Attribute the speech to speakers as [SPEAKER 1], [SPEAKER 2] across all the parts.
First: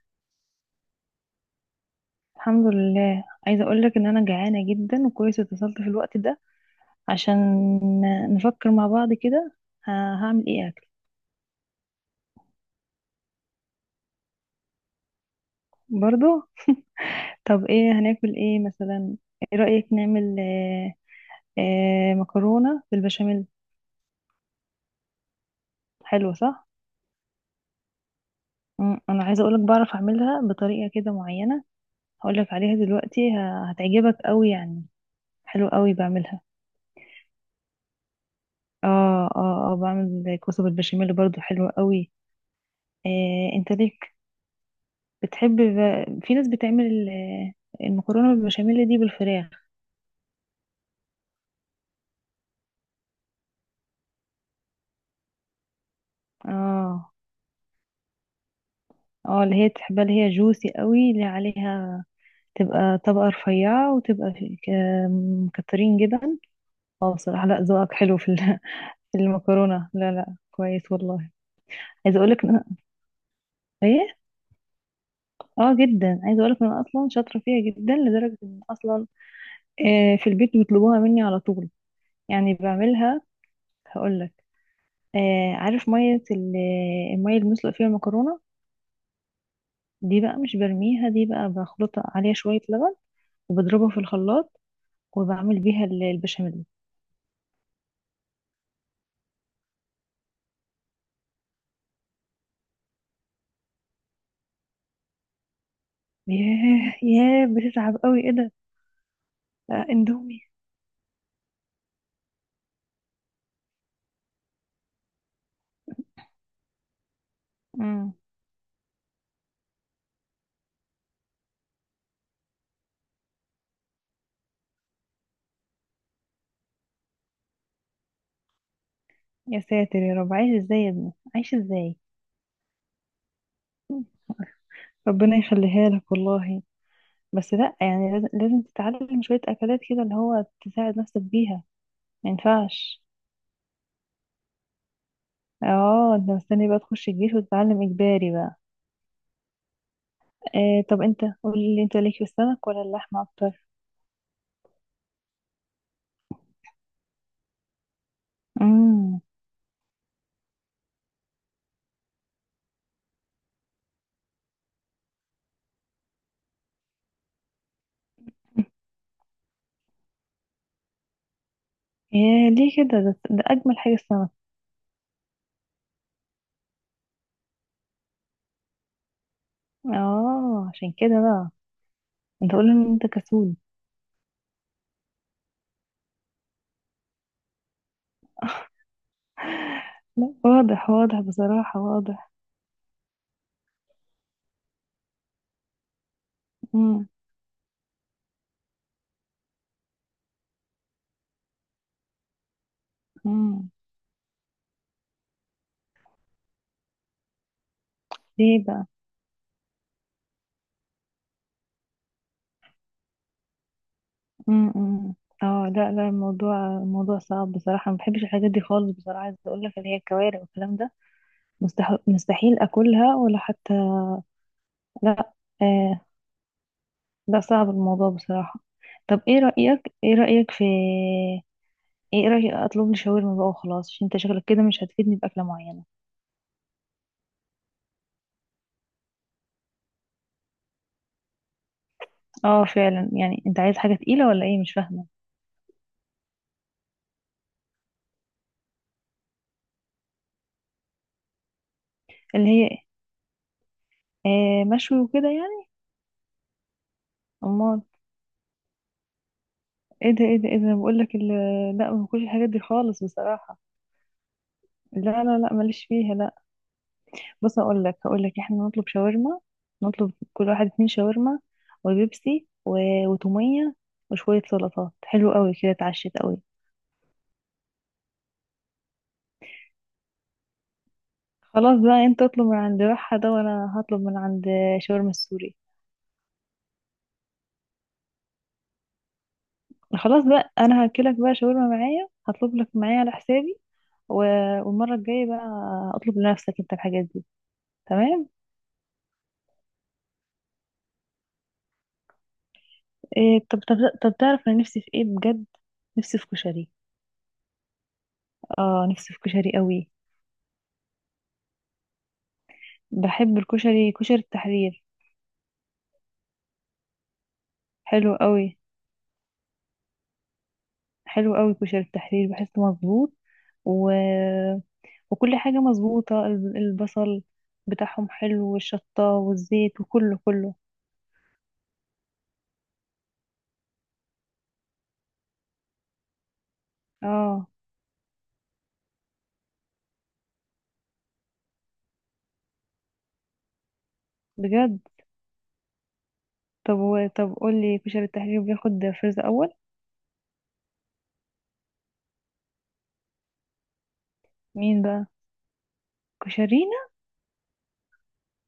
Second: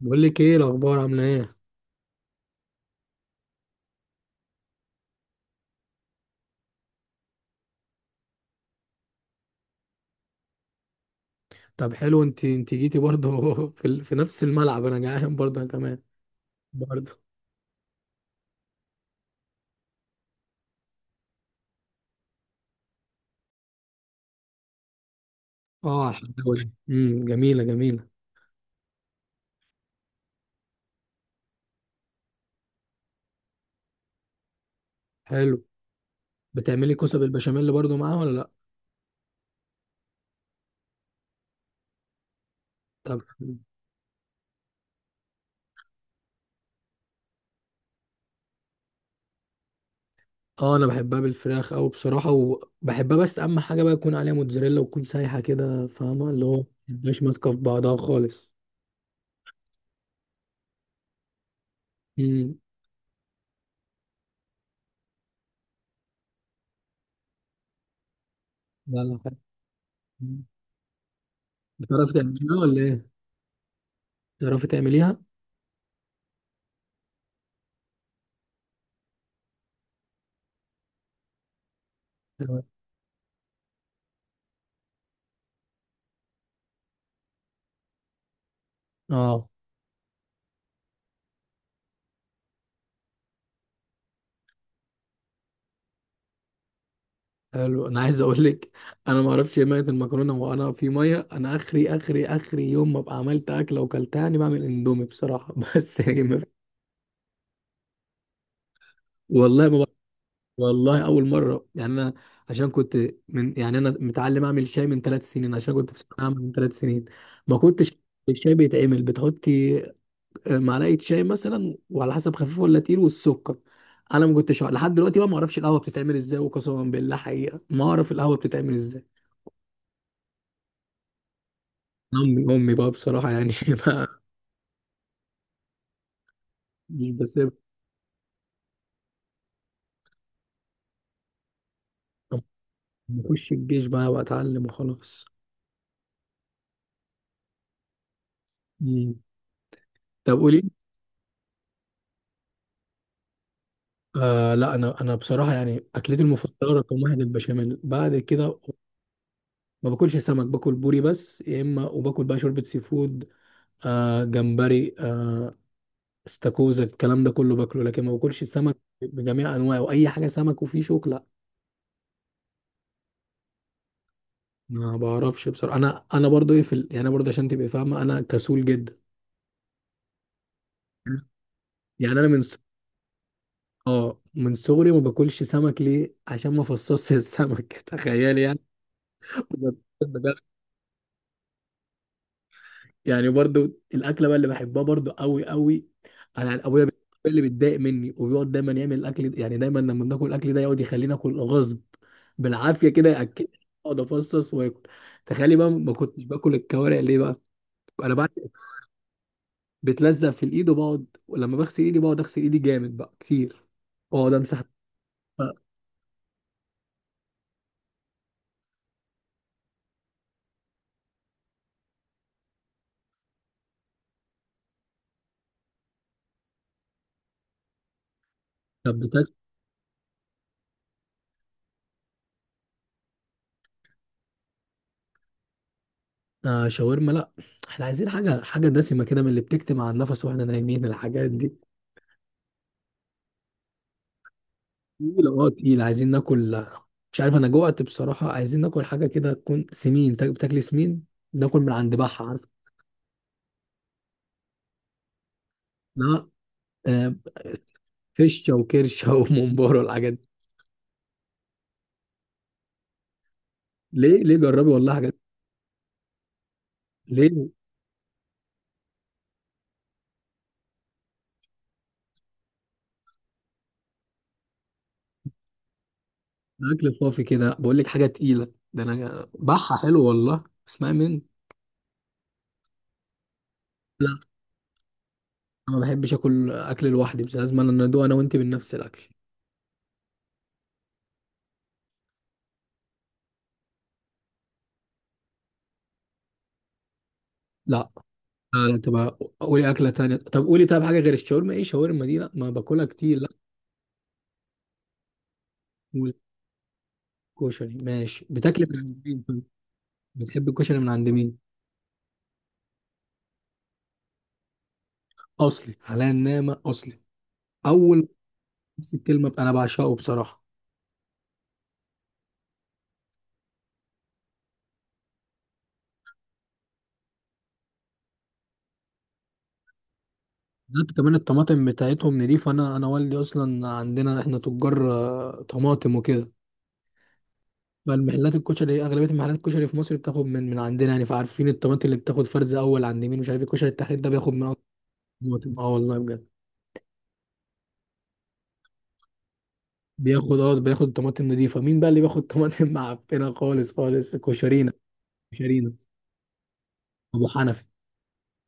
[SPEAKER 1] بقول لك ايه الاخبار عامله ايه؟
[SPEAKER 2] الحمد لله. عايزة أقولك إن أنا جعانة جدا وكويس اتصلت في الوقت ده عشان نفكر مع بعض كده. هعمل إيه أكل؟
[SPEAKER 1] طب حلو، انت جيتي برضه في نفس الملعب. انا جعان برضه انا كمان
[SPEAKER 2] برضو.
[SPEAKER 1] برضه.
[SPEAKER 2] طب إيه هناكل إيه مثلا؟ إيه رأيك نعمل مكرونة بالبشاميل؟
[SPEAKER 1] اه، على
[SPEAKER 2] حلوة
[SPEAKER 1] الحداوه.
[SPEAKER 2] صح؟
[SPEAKER 1] جميله جميله.
[SPEAKER 2] أنا عايزة أقولك بعرف أعملها بطريقة كده معينة. هقولك عليها دلوقتي، هتعجبك أوي يعني.
[SPEAKER 1] حلو.
[SPEAKER 2] حلوة أوي بعملها.
[SPEAKER 1] بتعملي كوسه بالبشاميل برضه معاها ولا لا؟
[SPEAKER 2] اه، بعمل كوسة بالبشاميل برضو، حلوة أوي.
[SPEAKER 1] طب
[SPEAKER 2] انت ليك، بتحب، في ناس بتعمل المكرونة بالبشاميل دي بالفراخ.
[SPEAKER 1] اه، انا بحبها بالفراخ او بصراحه وبحبها، بس اهم حاجه بقى يكون عليها موتزاريلا وتكون سايحه كده، فاهمه اللي هو
[SPEAKER 2] اه
[SPEAKER 1] مش ماسكه في بعضها خالص.
[SPEAKER 2] اه اللي هي تحبها، اللي هي جوسي قوي، اللي عليها
[SPEAKER 1] امم.
[SPEAKER 2] تبقى طبقة رفيعة، وتبقى مكترين جبن. اه بصراحة لا، ذوقك حلو في
[SPEAKER 1] لا لا،
[SPEAKER 2] في
[SPEAKER 1] حلو.
[SPEAKER 2] المكرونة. لا،
[SPEAKER 1] مم.
[SPEAKER 2] كويس والله.
[SPEAKER 1] بتعرفي
[SPEAKER 2] عايزة اقولك
[SPEAKER 1] تعمليها
[SPEAKER 2] ان
[SPEAKER 1] ولا
[SPEAKER 2] أنا-
[SPEAKER 1] ايه؟
[SPEAKER 2] ايه؟
[SPEAKER 1] بتعرفي تعمليها؟
[SPEAKER 2] اه جدا، عايزة اقولك ان انا اصلا شاطرة فيها جدا، لدرجة ان اصلا في البيت بيطلبوها مني على طول. يعني بعملها، هقولك. عارف مية المية اللي بنسلق فيها المكرونة
[SPEAKER 1] اه
[SPEAKER 2] دي؟ بقى مش برميها، دي بقى بخلطها، عليها شوية لبن، وبضربها في الخلاط، وبعمل بيها البشاميل.
[SPEAKER 1] حلو. انا عايز اقول لك، انا ما اعرفش ايه ميه المكرونه، وانا في ميه. انا اخري يوم ما ابقى عملت اكله وكلتها، يعني بعمل اندومي بصراحه بس يعني ما في-
[SPEAKER 2] ياه، بتتعب قوي، ايه ده؟
[SPEAKER 1] والله ما بعرف-
[SPEAKER 2] اندومي.
[SPEAKER 1] والله اول مره، يعني انا عشان كنت، من يعني انا متعلم اعمل شاي من ثلاث سنين، عشان كنت في ثانويه عامه من ثلاث سنين. ما كنتش
[SPEAKER 2] مم.
[SPEAKER 1] الشاي بيتعمل بتحطي معلقه شاي مثلا، وعلى حسب خفيف ولا تقيل والسكر. انا ما كنتش أعرف- لحد دلوقتي بقى ما اعرفش القهوه بتتعمل ازاي، وقسما بالله حقيقه ما اعرف القهوه بتتعمل ازاي.
[SPEAKER 2] يا ساتر يا رب، عايش ازاي يا ابني، عايش ازاي؟
[SPEAKER 1] امي بقى بصراحه، يعني
[SPEAKER 2] مم.
[SPEAKER 1] ما.
[SPEAKER 2] ربنا يخليها لك والله.
[SPEAKER 1] مش بسيب.
[SPEAKER 2] بس لا يعني، لازم تتعلم شوية أكلات كده اللي هو تساعد نفسك بيها، ما ينفعش.
[SPEAKER 1] بخش الجيش بقى واتعلم وخلاص.
[SPEAKER 2] اه، انت مستني بقى تخش الجيش وتتعلم إجباري بقى؟
[SPEAKER 1] مم. طب قولي.
[SPEAKER 2] آه طب انت قولي لي، انت ليك في السمك ولا اللحمة أكتر؟
[SPEAKER 1] آه لا، انا بصراحه يعني اكلتي المفضله رقم واحد البشاميل. بعد كده
[SPEAKER 2] مم.
[SPEAKER 1] ما باكلش سمك، باكل بوري بس يا اما، وباكل بقى شوربه سي فود، آه جمبري، آه استاكوزا، الكلام ده كله باكله، لكن ما باكلش سمك بجميع انواعه، واي حاجه سمك وفيه شوك لا.
[SPEAKER 2] يا ليه كده، ده اجمل حاجه السمك.
[SPEAKER 1] ما بعرفش بصراحه. انا انا برضو ايه في ال... يعني انا برضو عشان تبقى فاهمه، انا كسول جدا.
[SPEAKER 2] اه عشان كده بقى.
[SPEAKER 1] يعني انا من
[SPEAKER 2] انت قول ان انت كسول.
[SPEAKER 1] اه من صغري ما باكلش سمك. ليه؟ عشان ما فصصش السمك تخيل يعني.
[SPEAKER 2] لا
[SPEAKER 1] بجد.
[SPEAKER 2] واضح، واضح بصراحه، واضح.
[SPEAKER 1] يعني برضو الاكله بقى اللي بحبها برضو قوي قوي. انا ابويا بي-
[SPEAKER 2] امم
[SPEAKER 1] اللي بيتضايق مني وبيقعد دايما يعمل الاكل، يعني دايما لما بناكل الاكل ده يقعد يخلينا اكل غصب، بالعافيه كده ياكل،
[SPEAKER 2] امم.
[SPEAKER 1] اقعد افصص واكل. تخيلي بقى ما كنتش باكل الكوارع. ليه بقى؟ انا بعد
[SPEAKER 2] ليه بقى؟
[SPEAKER 1] بتلزق في الايد، وبقعد ولما بغسل ايدي بقعد اغسل ايدي جامد بقى كتير، واقعد امسح
[SPEAKER 2] امم. إمم.
[SPEAKER 1] بقى.
[SPEAKER 2] اه لا لا، الموضوع صعب بصراحه، ما بحبش الحاجات دي خالص بصراحه. عايزه اقول لك اللي هي الكوارع والكلام ده، مستحيل اكلها، ولا حتى لا. آه لا، صعب الموضوع بصراحه.
[SPEAKER 1] طب.
[SPEAKER 2] طب ايه رايك اطلب لي شاورما بقى وخلاص، عشان انت شكلك كده مش هتفيدني باكله معينه.
[SPEAKER 1] آه شاورما لا. احنا عايزين حاجة حاجة دسمة كده، من اللي بتكتم على النفس واحنا نايمين الحاجات دي.
[SPEAKER 2] اه فعلا، يعني انت عايز حاجة تقيلة ولا ايه، مش فاهمة.
[SPEAKER 1] تقيلة، اه تقيلة، عايزين ناكل. مش عارف انا جوعت بصراحة، عايزين ناكل حاجة كده تكون سمين، بتاكل سمين. ناكل من عند بحة، عارف؟
[SPEAKER 2] اللي هي مشوي وكده يعني؟
[SPEAKER 1] لا آه،
[SPEAKER 2] امال؟
[SPEAKER 1] فشة وكرشة وممبار
[SPEAKER 2] ايه
[SPEAKER 1] والحاجات
[SPEAKER 2] ده
[SPEAKER 1] دي.
[SPEAKER 2] ايه ده ايه ده بقول لك لا، ما باكلش الحاجات دي خالص بصراحة.
[SPEAKER 1] ليه ليه؟ جربي والله
[SPEAKER 2] لا
[SPEAKER 1] حاجات.
[SPEAKER 2] لا لا ماليش فيها، لا.
[SPEAKER 1] ليه ده؟
[SPEAKER 2] بص اقول لك، هقول لك احنا نطلب شاورما، نطلب كل واحد اتنين شاورما، وبيبسي، و... وتومية، وشوية سلطات، حلو قوي كده اتعشت قوي.
[SPEAKER 1] اكل فافي كده، بقول لك حاجة تقيلة. ده انا بحة حلو والله، اسمعي من.
[SPEAKER 2] خلاص بقى، انت اطلب من عند بحة ده، وانا هطلب من
[SPEAKER 1] لا
[SPEAKER 2] عند شاورما السوري.
[SPEAKER 1] انا ما بحبش اكل اكل لوحدي، بس لازم انا ندوق انا وانت من نفس الاكل.
[SPEAKER 2] خلاص بقى انا هاكلك بقى شاورما معايا، هطلب لك معايا على حسابي. و... والمره الجايه بقى اطلب لنفسك انت الحاجات دي.
[SPEAKER 1] لا
[SPEAKER 2] تمام.
[SPEAKER 1] لا لا، تبقى قولي أكلة تانية. طب قولي، طب حاجة غير الشاورما. إيه شاورما دي، لا ما باكلها كتير لا.
[SPEAKER 2] إيه، طب تعرف انا نفسي في ايه بجد؟ نفسي في كشري.
[SPEAKER 1] والكشري ماشي، بتاكلي من
[SPEAKER 2] اه
[SPEAKER 1] عند
[SPEAKER 2] نفسي في
[SPEAKER 1] مين طيب؟
[SPEAKER 2] كشري قوي.
[SPEAKER 1] بتحب الكشري من عند مين؟
[SPEAKER 2] بحب الكشري كشري التحرير.
[SPEAKER 1] أصلي على النعمة، أصلي أول.
[SPEAKER 2] حلو قوي.
[SPEAKER 1] بس الكلمة بقى، أنا بعشقه بصراحة.
[SPEAKER 2] حلو قوي كشري التحرير، بحسه مظبوط، و... وكل حاجه مظبوطه، البصل بتاعهم حلو، والشطه، والزيت، وكله كله.
[SPEAKER 1] ده كمان الطماطم بتاعتهم نضيفة. أنا أنا والدي أصلا عندنا، إحنا تجار طماطم وكده.
[SPEAKER 2] اه
[SPEAKER 1] فالمحلات الكشري، أغلبية محلات الكشري في مصر بتاخد من عندنا، يعني فعارفين الطماطم اللي بتاخد فرز أول عند مين. مش عارف الكشري التحرير ده بياخد من أكتر
[SPEAKER 2] بجد.
[SPEAKER 1] الطماطم. أه والله بجد.
[SPEAKER 2] طب و... طب قول لي، كشري التحرير بياخد فاز اول؟
[SPEAKER 1] بياخد اه، بياخد طماطم نضيفه. مين بقى اللي بياخد طماطم معفنه خالص؟ خالص كشرينا،
[SPEAKER 2] مين بقى؟
[SPEAKER 1] كشرينا
[SPEAKER 2] كشرينا؟
[SPEAKER 1] ابو حنفي.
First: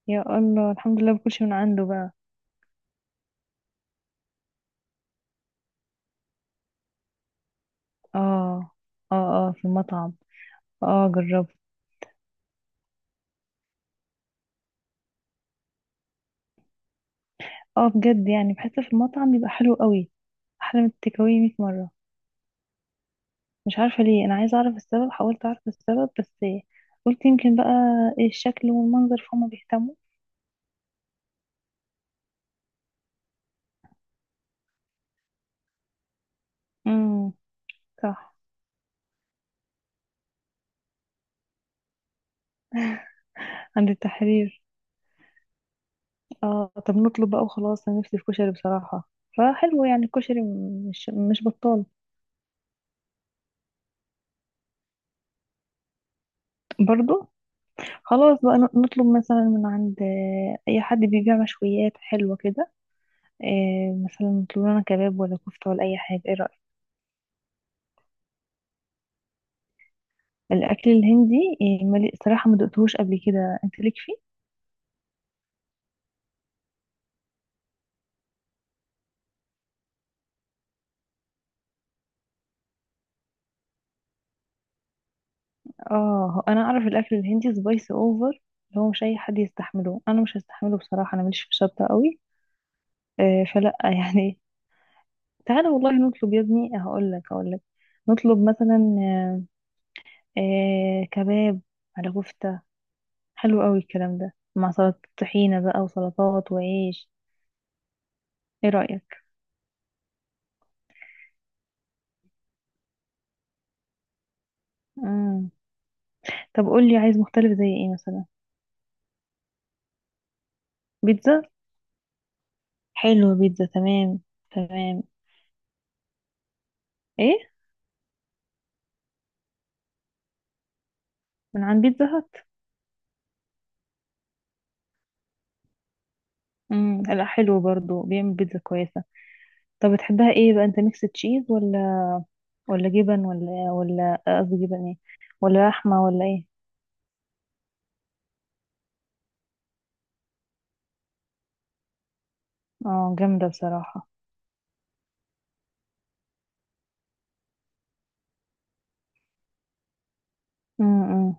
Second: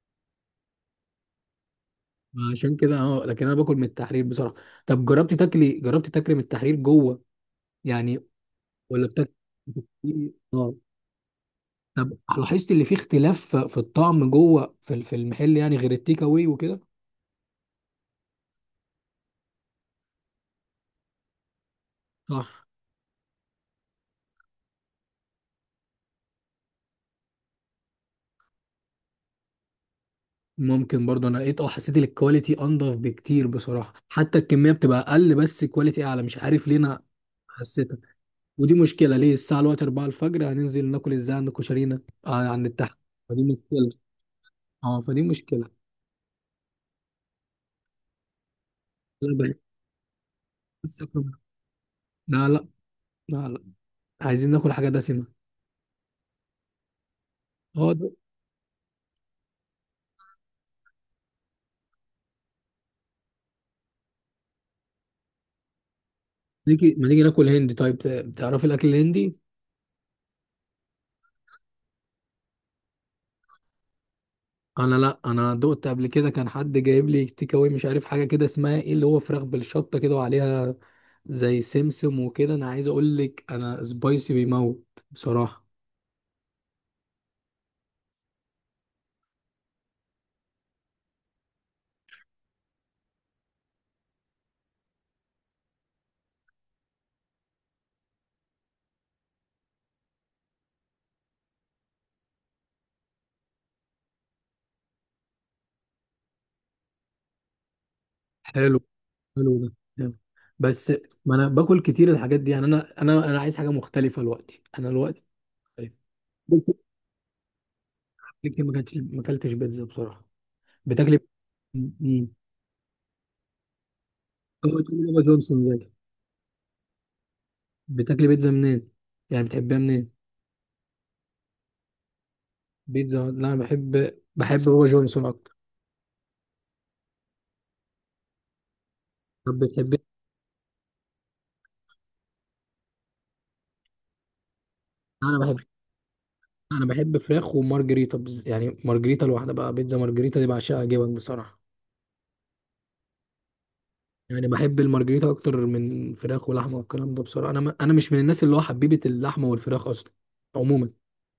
[SPEAKER 2] يا الله، الحمد لله باكلش من عنده بقى.
[SPEAKER 1] عشان كده اه، لكن انا باكل من التحرير بصراحه. طب جربتي تاكلي، جربتي تاكلي من التحرير جوه يعني،
[SPEAKER 2] اه
[SPEAKER 1] ولا
[SPEAKER 2] اه
[SPEAKER 1] بتاكلي؟
[SPEAKER 2] اه في المطعم.
[SPEAKER 1] اه
[SPEAKER 2] اه جربت.
[SPEAKER 1] طب لاحظت اللي فيه اختلاف في الطعم جوه في المحل يعني، غير التيك اواي وكده؟
[SPEAKER 2] اه بجد، يعني بحس في المطعم بيبقى حلو قوي، احلى من التيك أواي 100 مره.
[SPEAKER 1] صح.
[SPEAKER 2] مش عارفه ليه، انا عايزه اعرف السبب، حاولت اعرف السبب، بس قلت يمكن بقى الشكل والمنظر فهم بيهتموا.
[SPEAKER 1] ممكن برضه، انا لقيت اه، حسيت إن الكواليتي انضف بكتير بصراحه، حتى الكميه بتبقى اقل بس كواليتي اعلى، مش عارف ليه، انا
[SPEAKER 2] امم.
[SPEAKER 1] حسيت.
[SPEAKER 2] صح.
[SPEAKER 1] ودي مشكلة، ليه الساعة دلوقتي 4 الفجر، هننزل ناكل ازاي عند كشرينا؟ آه عند التحت، فدي
[SPEAKER 2] عند
[SPEAKER 1] مشكلة.
[SPEAKER 2] التحرير.
[SPEAKER 1] اه فدي مشكلة.
[SPEAKER 2] اه طب نطلب بقى وخلاص، انا نفسي في كشري بصراحه،
[SPEAKER 1] لا بقى،
[SPEAKER 2] فحلو يعني الكشري،
[SPEAKER 1] بس
[SPEAKER 2] مش
[SPEAKER 1] آكل-
[SPEAKER 2] مش بطال.
[SPEAKER 1] لا لا، لا لا، عايزين ناكل حاجة دسمة.
[SPEAKER 2] برضو
[SPEAKER 1] اه ده-
[SPEAKER 2] خلاص بقى، نطلب مثلا من عند اي حد بيبيع مشويات حلوة كده. مثلا نطلب لنا كباب، ولا كفتة، ولا اي حاجة، ايه رأيك؟
[SPEAKER 1] نيجي ما نيجي ناكل هندي طيب؟ تعرفي الأكل الهندي؟
[SPEAKER 2] الاكل الهندي؟ صراحة ما دقتهوش قبل كده، انت ليك فيه؟
[SPEAKER 1] أنا لا، أنا دقت قبل كده، كان حد جايب لي تيك أواي، مش عارف حاجة كده اسمها ايه، اللي هو فراخ بالشطة كده وعليها زي سمسم وكده. أنا عايز أقول لك، أنا سبايسي بيموت بصراحة.
[SPEAKER 2] اه هو انا اعرف الاكل الهندي سبايسي اوفر، اللي هو مش اي حد يستحمله، انا مش هستحمله بصراحة، انا ماليش في الشطة قوي، فلا يعني. تعالى والله نطلب يا ابني، هقول لك نطلب مثلا كباب على كفتة، حلو قوي الكلام ده مع سلطة طحينة بقى، وسلطات، وعيش. ايه
[SPEAKER 1] حلو
[SPEAKER 2] رأيك؟
[SPEAKER 1] حلو ده، جامد. بس ما انا باكل كتير الحاجات دي. يعني انا عايز حاجه مختلفه دلوقتي. انا دلوقتي
[SPEAKER 2] مم. طب
[SPEAKER 1] بيتزا.
[SPEAKER 2] قولي عايز مختلف زي ايه مثلا؟
[SPEAKER 1] كتير ما كانتش، ما اكلتش بيتزا بصراحه. بتاكلي؟
[SPEAKER 2] بيتزا؟
[SPEAKER 1] امم.
[SPEAKER 2] حلو بيتزا، تمام.
[SPEAKER 1] هو
[SPEAKER 2] تمام.
[SPEAKER 1] تقول بابا جونسون زي.
[SPEAKER 2] ايه؟
[SPEAKER 1] بتاكلي بيتزا منين؟ يعني بتحبها منين؟
[SPEAKER 2] من عند بيتزا هات.
[SPEAKER 1] بيتزا هات. لا انا بحب بابا جونسون اكتر.
[SPEAKER 2] مم. لا حلو برضو، بيعمل بيتزا كويسة.
[SPEAKER 1] طب
[SPEAKER 2] طب
[SPEAKER 1] بتحبي.
[SPEAKER 2] بتحبها ايه بقى انت، ميكس تشيز ولا، ولا جبن، ولا، ولا قصدي جبن ايه،
[SPEAKER 1] انا بحب
[SPEAKER 2] ولا لحمة ولا ايه؟
[SPEAKER 1] انا بحب فراخ ومارجريتا، يعني مارجريتا لوحدها بقى، بيتزا مارجريتا دي بعشقها، جبن بصراحه.
[SPEAKER 2] اه جامدة بصراحة.
[SPEAKER 1] يعني بحب المارجريتا اكتر من فراخ ولحمه والكلام ده بصراحه، انا ما انا مش من الناس اللي هو حبيبه اللحمه والفراخ اصلا عموما.
[SPEAKER 2] مم.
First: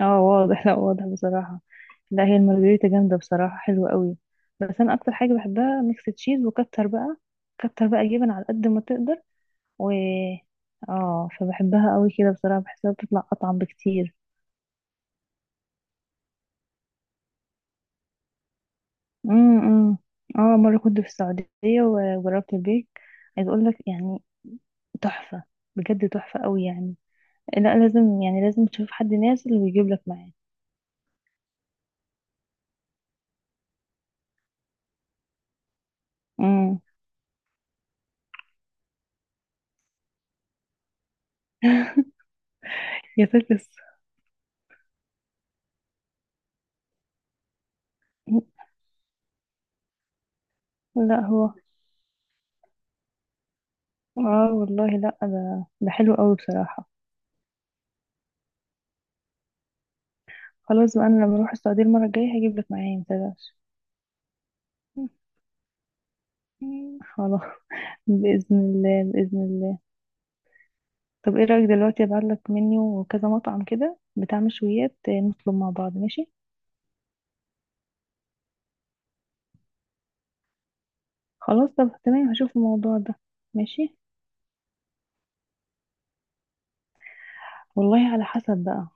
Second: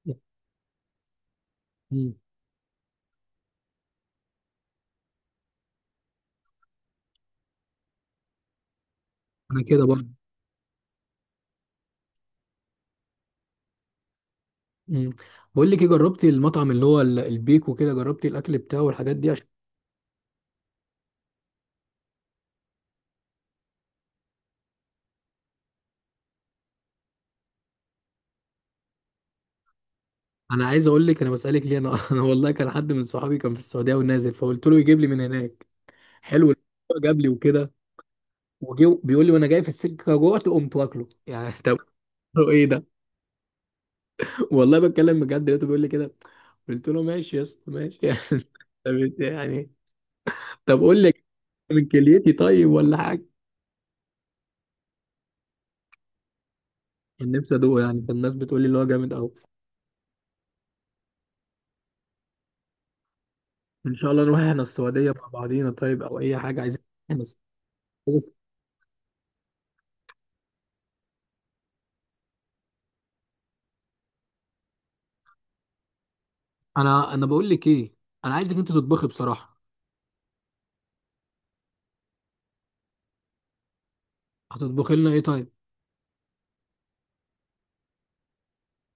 [SPEAKER 2] اه واضح، لا واضح بصراحة.
[SPEAKER 1] مم.
[SPEAKER 2] لا هي المارجريتا جامدة بصراحة، حلوة قوي. بس أنا أكتر حاجة بحبها ميكس تشيز، وكتر بقى، كتر بقى جبن على قد ما تقدر.
[SPEAKER 1] انا كده
[SPEAKER 2] و
[SPEAKER 1] برضه.
[SPEAKER 2] اه فبحبها قوي كده بصراحة، بحسها بتطلع أطعم بكتير.
[SPEAKER 1] مم. بقول لك ايه، جربتي المطعم اللي هو البيك وكده، جربتي الاكل بتاعه والحاجات دي عشان؟
[SPEAKER 2] امم. اه مرة كنت في السعودية وجربت البيك، عايز أقول لك يعني، تحفة، بجد تحفة قوي يعني. لا لازم يعني، لازم تشوف حد نازل ويجيب لك معاه.
[SPEAKER 1] انا عايز اقول لك، انا بسالك ليه انا انا والله كان حد من صحابي كان في السعوديه ونازل، فقلت له يجيب لي من هناك. حلو.
[SPEAKER 2] امم.
[SPEAKER 1] جاب لي وكده، وجي بيقول لي وانا جاي في السكه جوعت قمت واكله. يعني طب ايه ده؟
[SPEAKER 2] يا فاكس.
[SPEAKER 1] والله بتكلم بجد، لقيته بيقول لي كده. قلت له ماشي يا اسطى، ماشي يعني. طب إنت يعني، طب قول لي،
[SPEAKER 2] لا هو
[SPEAKER 1] من كليتي طيب ولا حاجه؟
[SPEAKER 2] اه والله لا، ده حلو قوي بصراحة.
[SPEAKER 1] كان نفسي ادوقه يعني، كان الناس بتقول لي اللي هو جامد قوي.
[SPEAKER 2] خلاص بقى، انا لما اروح السعودية المرة الجاية هجيب لك معايا، متقلقش.
[SPEAKER 1] ان شاء الله نروح احنا السعوديه مع بعضينا طيب، او اي حاجه عايزين. احنا الس-
[SPEAKER 2] خلاص.
[SPEAKER 1] عايز-
[SPEAKER 2] بإذن الله. طب ايه رأيك دلوقتي ابعت لك منيو، وكذا مطعم كده بتاع مشويات، نطلب مع بعض، ماشي؟
[SPEAKER 1] انا بقول لك ايه، انا عايزك انت تطبخي بصراحه.
[SPEAKER 2] خلاص طب تمام، هشوف الموضوع ده. ماشي.
[SPEAKER 1] هتطبخي لنا ايه طيب؟
[SPEAKER 2] والله على حسب بقى.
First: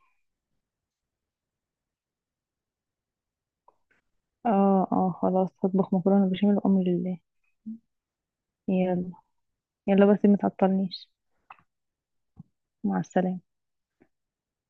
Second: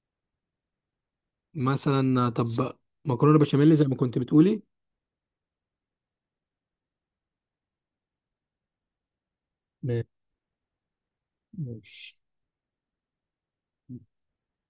[SPEAKER 1] مثلا طب، مكرونه بشاميل زي ما كنت بتقولي.
[SPEAKER 2] اه خلاص هطبخ مكرونة بشاميل، وأمر لله. يلا.
[SPEAKER 1] ما-
[SPEAKER 2] يلا بس ما تعطلنيش.
[SPEAKER 1] ماشي.
[SPEAKER 2] مع السلامة.